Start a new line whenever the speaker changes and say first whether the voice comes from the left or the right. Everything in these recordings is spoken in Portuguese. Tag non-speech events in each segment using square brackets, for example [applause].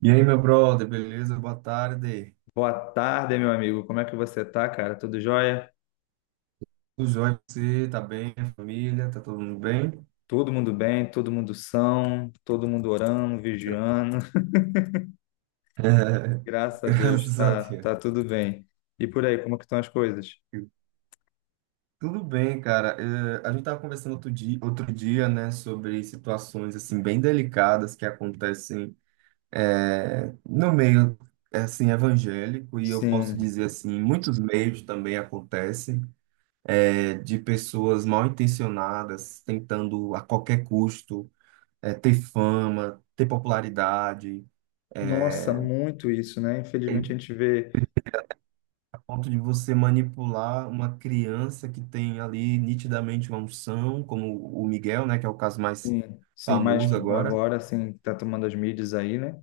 right: E aí, meu brother, beleza? Boa tarde.
left: Boa tarde, meu amigo. Como é que você tá, cara? Tudo jóia?
right: Tudo jóia você? Tá bem? A família? Tá todo mundo bem?
left: Todo mundo bem, todo mundo são, todo mundo orando,
right: Gra-
left: vigiando. [laughs]
right: [laughs] É,
left: Graças a Deus,
right: graças a
left: tá,
right: Deus.
left: tá tudo bem. E por aí, como que estão as coisas?
right: Tudo bem, cara. A gente tava conversando outro dia, né, sobre situações, assim, bem delicadas que acontecem no meio, assim, evangélico, e eu posso
left: Sim.
right: dizer, assim, em muitos meios também acontecem, de pessoas mal intencionadas tentando a qualquer custo ter fama, ter popularidade,
left: Nossa,
right: é,
left: muito isso, né? Infelizmente
right: e
left: a gente vê,
right: a ponto de você manipular uma criança que tem ali nitidamente uma unção, como o Miguel, né, que é o caso mais
left: sim, sim, mas
right: famoso agora,
left: agora, assim, tá tomando as mídias aí, né?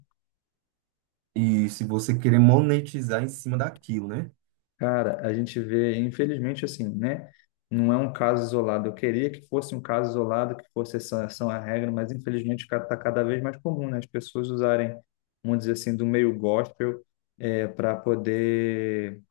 right: e se você querer monetizar em cima daquilo, né?
left: Cara, a gente vê, infelizmente, assim, né? Não é um caso isolado. Eu queria que fosse um caso isolado, que fosse essa, essa a regra, mas infelizmente está cada vez mais comum, né? As pessoas usarem, vamos dizer assim, do meio gospel para poder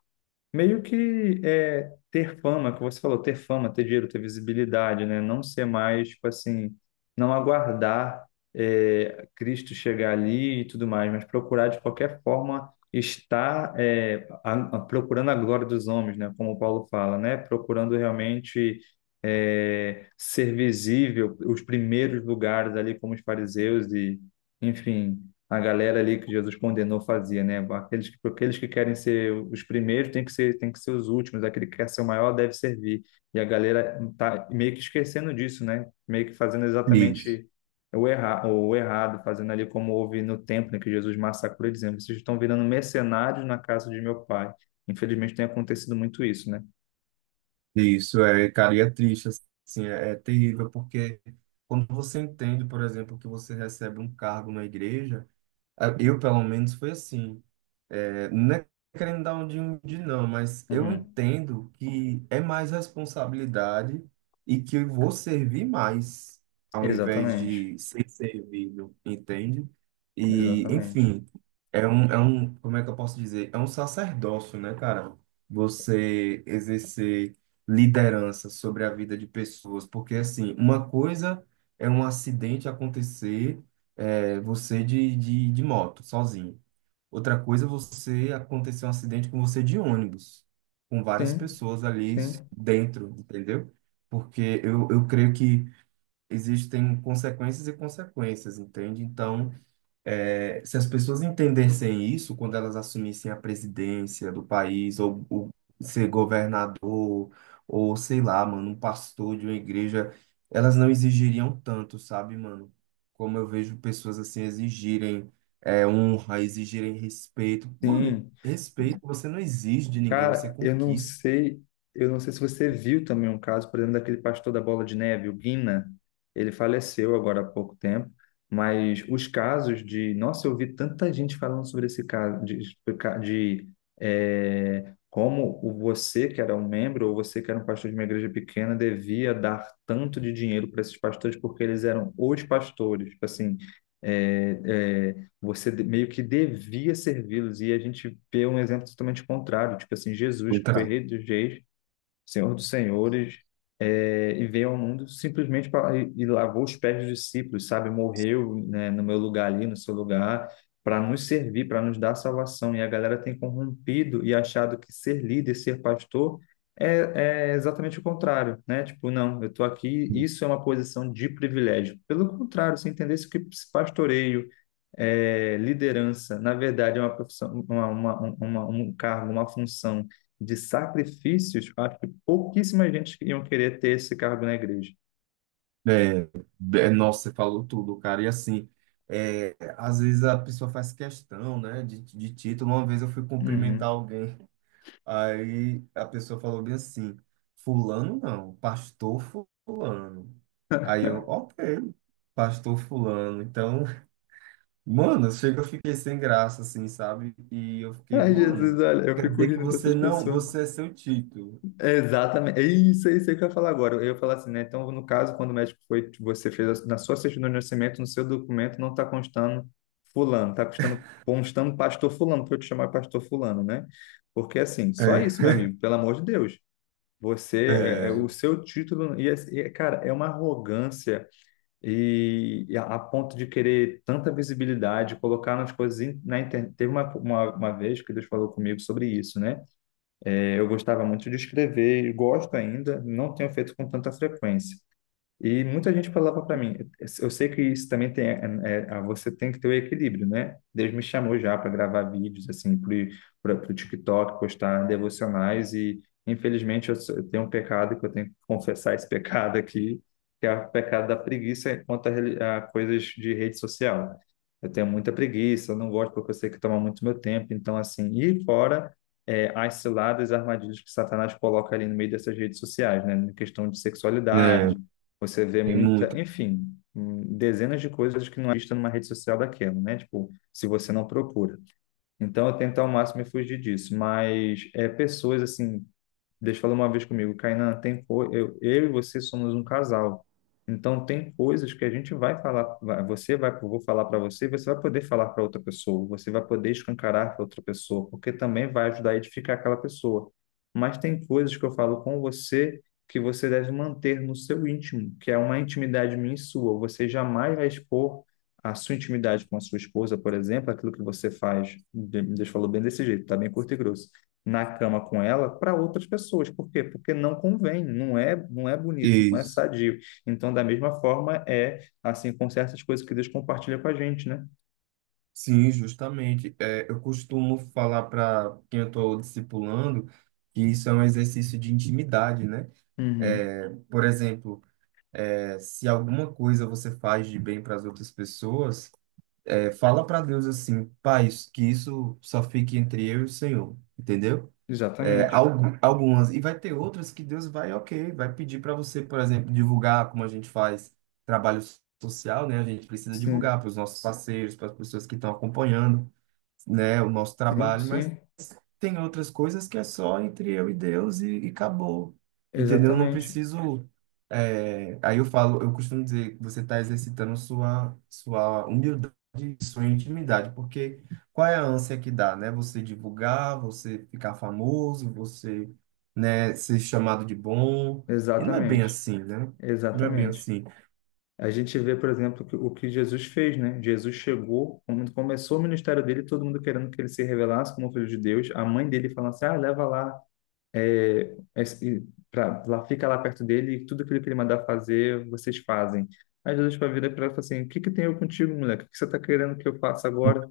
left: meio ter fama, que você falou, ter fama, ter dinheiro, ter visibilidade, né? Não ser mais, tipo assim, não aguardar Cristo chegar ali e tudo mais, mas procurar de qualquer forma estar procurando a glória dos homens, né? Como o Paulo fala, né? Procurando realmente ser visível, os primeiros lugares ali, como os fariseus e, enfim, a galera ali que Jesus condenou fazia, né? Aqueles que querem ser os primeiros tem que ser os últimos, aquele que quer ser o maior deve servir. E a galera tá meio que esquecendo disso, né? Meio que fazendo
right: Isso.
left: exatamente o errado, fazendo ali como houve no templo, né? Que Jesus massacrou, dizendo: vocês estão virando mercenários na casa de meu pai. Infelizmente tem acontecido muito isso, né?
right: Isso é, cara, e é triste, assim, é, é terrível, porque quando você entende, por exemplo, que você recebe um cargo na igreja, eu, pelo menos, foi assim. É, não é querendo dar um de não, mas eu
left: Uhum.
right: entendo que é mais responsabilidade e que eu vou servir mais ao invés
left: Exatamente,
right: de ser servido, entende? E,
left: exatamente.
right: enfim, é um, como é que eu posso dizer? É um sacerdócio, né, cara? Você exercer liderança sobre a vida de pessoas, porque, assim, uma coisa é um acidente acontecer, é, você de moto, sozinho. Outra coisa, é você acontecer um acidente com você de ônibus, com várias
left: Sim,
right: pessoas ali
left: sim.
right: dentro, entendeu? Porque eu creio que existem consequências e consequências, entende? Então, é, se as pessoas entendessem isso, quando elas assumissem a presidência do país, ou ser governador, ou sei lá, mano, um pastor de uma igreja, elas não exigiriam tanto, sabe, mano? Como eu vejo pessoas assim exigirem honra, exigirem respeito. Mano,
left: Sim,
right: respeito você não exige de ninguém, você
left: cara, eu não
right: conquista.
left: sei, se você viu também um caso, por exemplo, daquele pastor da Bola de Neve, o Guina. Ele faleceu agora há pouco tempo, mas os casos de, nossa, eu vi tanta gente falando sobre esse caso, de, de como o você que era um membro ou você que era um pastor de uma igreja pequena devia dar tanto de dinheiro para esses pastores porque eles eram os pastores, tipo assim, é, é, você meio que devia servi-los. E a gente vê um exemplo totalmente contrário, tipo assim, Jesus, que
right: Contra.
left: foi rei dos reis, Senhor dos Senhores, e veio ao mundo simplesmente para e lavou os pés dos discípulos, sabe? Morreu, né, no meu lugar ali, no seu lugar, para nos servir, para nos dar salvação. E a galera tem corrompido e achado que ser líder, ser pastor é exatamente o contrário, né? Tipo, não, eu estou aqui, isso é uma posição de privilégio. Pelo contrário, se entendesse que pastoreio, liderança, na verdade, é uma profissão, um cargo, uma função de sacrifícios, pouquíssima gente que iam querer ter esse cargo na igreja.
right: É, nossa, você falou tudo, cara. E assim, é, às vezes a pessoa faz questão, né, de título. Uma vez eu fui cumprimentar
left: Uhum.
right: alguém, aí a pessoa falou bem assim: Fulano não, Pastor Fulano. Aí eu, ok, Pastor Fulano. Então, [laughs] mano, chega, eu fiquei sem graça, assim, sabe? E eu fiquei,
left: Ai,
right: mano,
left: Jesus, olha, eu
right: quer
left: fico
right: dizer que
left: rindo
right: você
left: dessas
right: não,
left: pessoas.
right: você é seu título.
left: É, exatamente. É isso, é isso aí que eu ia falar agora. Eu ia falar assim, né? Então, no caso, quando o médico foi, você fez na sua certidão de nascimento, no seu documento, não está constando fulano, está constando pastor fulano, para eu te chamar pastor fulano, né? Porque assim, só isso, meu
right: É,
left: amigo, pelo amor de Deus. Você, é
right: é,
left: o seu título, e, e, cara, é uma arrogância e, a ponto de querer tanta visibilidade, colocar nas na internet. Teve uma vez que Deus falou comigo sobre isso, né? É, eu gostava muito de escrever, e gosto ainda, não tenho feito com tanta frequência. E muita gente falava para mim, eu sei que isso também tem, você tem que ter o equilíbrio, né? Deus me chamou já para gravar vídeos assim para o TikTok, postar devocionais, e infelizmente eu, eu tenho um pecado que eu tenho que confessar esse [laughs] pecado aqui, que é o pecado da preguiça quanto a coisas de rede social. Eu tenho muita preguiça, eu não gosto porque eu sei que toma muito meu tempo, então assim, e fora as ciladas, as armadilhas que Satanás coloca ali no meio dessas redes sociais, né? Na questão de
right: é,
left: sexualidade, você vê
right: tem
left: muita,
right: muito.
left: enfim, dezenas de coisas que não é vista numa rede social daquela, né? Tipo, se você não procura. Então, eu tento ao máximo me fugir disso. Mas é pessoas, assim, Deus falou uma vez comigo, Kainan, tem eu, e você somos um casal. Então tem coisas que a gente vai falar, você vai, eu vou falar para você, você vai poder falar para outra pessoa, você vai poder escancarar para outra pessoa, porque também vai ajudar a edificar aquela pessoa. Mas tem coisas que eu falo com você que você deve manter no seu íntimo, que é uma intimidade minha e sua. Você jamais vai expor a sua intimidade com a sua esposa, por exemplo, aquilo que você faz. Deus falou bem desse jeito, tá bem curto e grosso na cama com ela para outras pessoas. Por quê? Porque não convém, não é, não é bonito, não é
right: Isso.
left: sadio. Então, da mesma forma, é assim com certas coisas que Deus compartilha com a gente, né?
right: Sim, justamente. É, eu costumo falar para quem eu estou discipulando que isso é um exercício de intimidade, né?
left: Uhum.
right: É, por exemplo, é, se alguma coisa você faz de bem para as outras pessoas, é, fala para Deus assim, Pai, que isso só fique entre eu e o Senhor, entendeu? É,
left: Exatamente.
right: algumas. E vai ter outras que Deus vai, ok, vai pedir para você, por exemplo, divulgar como a gente faz trabalho social, né? A gente precisa
left: Sim,
right: divulgar para os nossos parceiros, para as pessoas que estão acompanhando né, o nosso
left: sim,
right: trabalho, mas
left: sim.
right: tem outras coisas que é só entre eu e Deus e acabou. Entendeu? Eu não
left: Exatamente.
right: preciso. É, aí eu falo, eu costumo dizer que você está exercitando sua humildade, sua intimidade, porque qual é a ânsia que dá, né? Você divulgar, você ficar famoso, você, né, ser chamado de bom. E não é bem
left: Exatamente.
right: assim, né? Não é bem
left: Exatamente.
right: assim.
left: A gente vê, por exemplo, o que Jesus fez, né? Jesus chegou, quando começou o ministério dele, todo mundo querendo que ele se revelasse como filho de Deus. A mãe dele falando assim: ah, leva lá, pra, lá fica lá perto dele e tudo aquilo que ele mandar fazer, vocês fazem. Aí Jesus vai virar para ela e fala assim: o que que tem eu contigo, moleque? O que você está querendo que eu faça agora?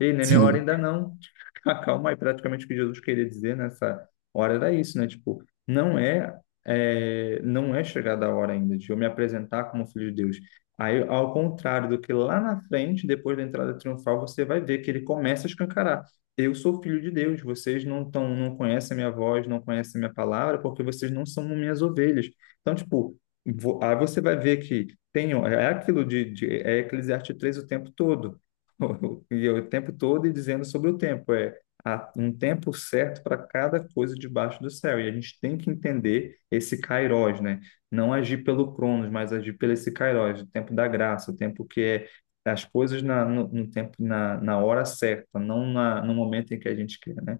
left: Ei, não é minha hora
right: Sim,
left: ainda não. [laughs] Calma aí, praticamente o que Jesus queria dizer nessa hora era isso, né? Tipo, não é, não é chegada a hora ainda de eu me apresentar como filho de Deus. Aí, ao contrário do que lá na frente, depois da entrada triunfal, você vai ver que ele começa a escancarar, eu sou filho de Deus, vocês não tão, não conhecem a minha voz, não conhecem a minha palavra, porque vocês não são minhas ovelhas. Então, tipo, aí você vai ver que tem, é aquilo de é Eclesiastes 3 o tempo todo, [laughs] e é o tempo todo e dizendo sobre o tempo, é, há um tempo certo para cada coisa debaixo do céu, e a gente tem que entender esse kairos, né? Não agir pelo Cronos, mas agir pelo esse kairos, o tempo da graça, o tempo que é as coisas na, no, no tempo, na hora certa, no momento em que a gente quer, né?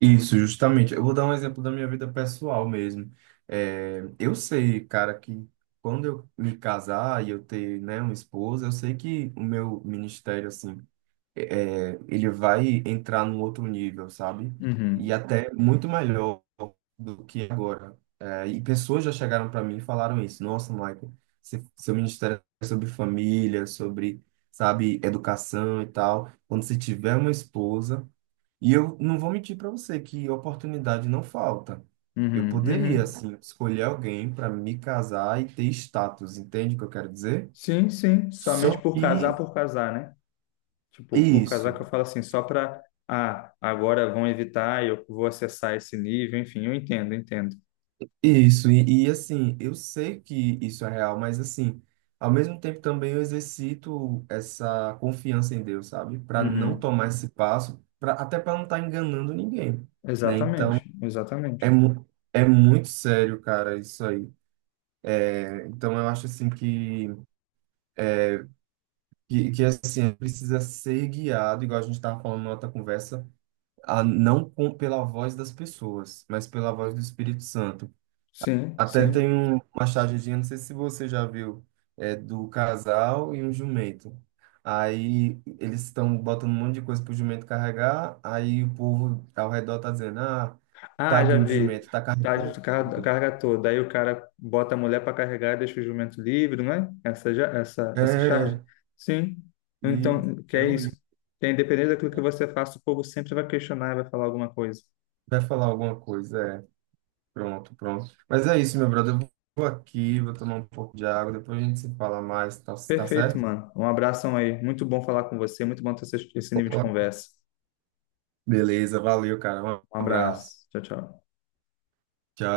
right: Isso, justamente. Eu vou dar um exemplo da minha vida pessoal mesmo. É, eu sei, cara, que quando eu me casar e eu ter, né, uma esposa, eu sei que o meu ministério, assim, ele vai entrar num outro nível, sabe? E
left: Uhum,
right: até muito melhor do que agora. É, e pessoas já chegaram para mim e falaram isso. Nossa, Michael, seu ministério é sobre família, sobre, sabe, educação e tal. Quando você tiver uma esposa e eu não vou mentir para você que oportunidade não falta. Eu
left: uhum,
right: poderia,
left: uhum.
right: assim, escolher alguém para me casar e ter status, entende o que eu quero dizer?
left: Sim, sim, somente
right: Só que
left: por casar, né? Tipo, por casar
right: isso,
left: que eu falo assim, só para, ah, agora vão evitar, eu vou acessar esse nível, enfim, eu entendo, entendo.
right: isso, e assim, eu sei que isso é real, mas assim, ao mesmo tempo também eu exercito essa confiança em Deus, sabe? Para não
left: Uhum.
right: tomar esse passo, pra, até para não estar enganando ninguém, né? Então,
left: Exatamente,
right: é,
left: exatamente.
right: mu- é muito sério, cara, isso aí. É, Então, eu acho assim que assim, precisa ser guiado, igual a gente estava falando na outra conversa, a, não com, pela voz das pessoas, mas pela voz do Espírito Santo.
left: Sim,
right: Até tem
left: sim.
right: um, uma chargezinha, não sei se você já viu, é do casal e um jumento. Aí eles estão botando um monte de coisa pro jumento carregar, aí o povo ao redor tá dizendo, ah,
left: Ah, já
right: tadinho do
left: vi.
right: jumento, tá
left: Tá, a
right: carregando
left: carga
right: tudo.
left: carga toda. Aí o cara bota a mulher para carregar e deixa o jumento livre, não é? Essa, essa charge?
right: É,
left: Sim.
right: e
left: Então, que
right: é
left: é
right: horrível.
left: isso. Que independente daquilo que você faça, o povo sempre vai questionar e vai falar alguma coisa.
right: Vai falar alguma coisa, é. Pronto, pronto. Mas é isso, meu brother. Eu vou aqui, vou tomar um pouco de água, depois a gente se fala mais, tá, tá
left: Perfeito,
right: certo?
left: mano. Um abração aí. Muito bom falar com você. Muito bom ter esse nível de
right: Opa.
left: conversa.
right: Beleza, valeu, cara.
left: Um
right: Um abraço.
left: abraço. Tchau, tchau.
right: Tchau.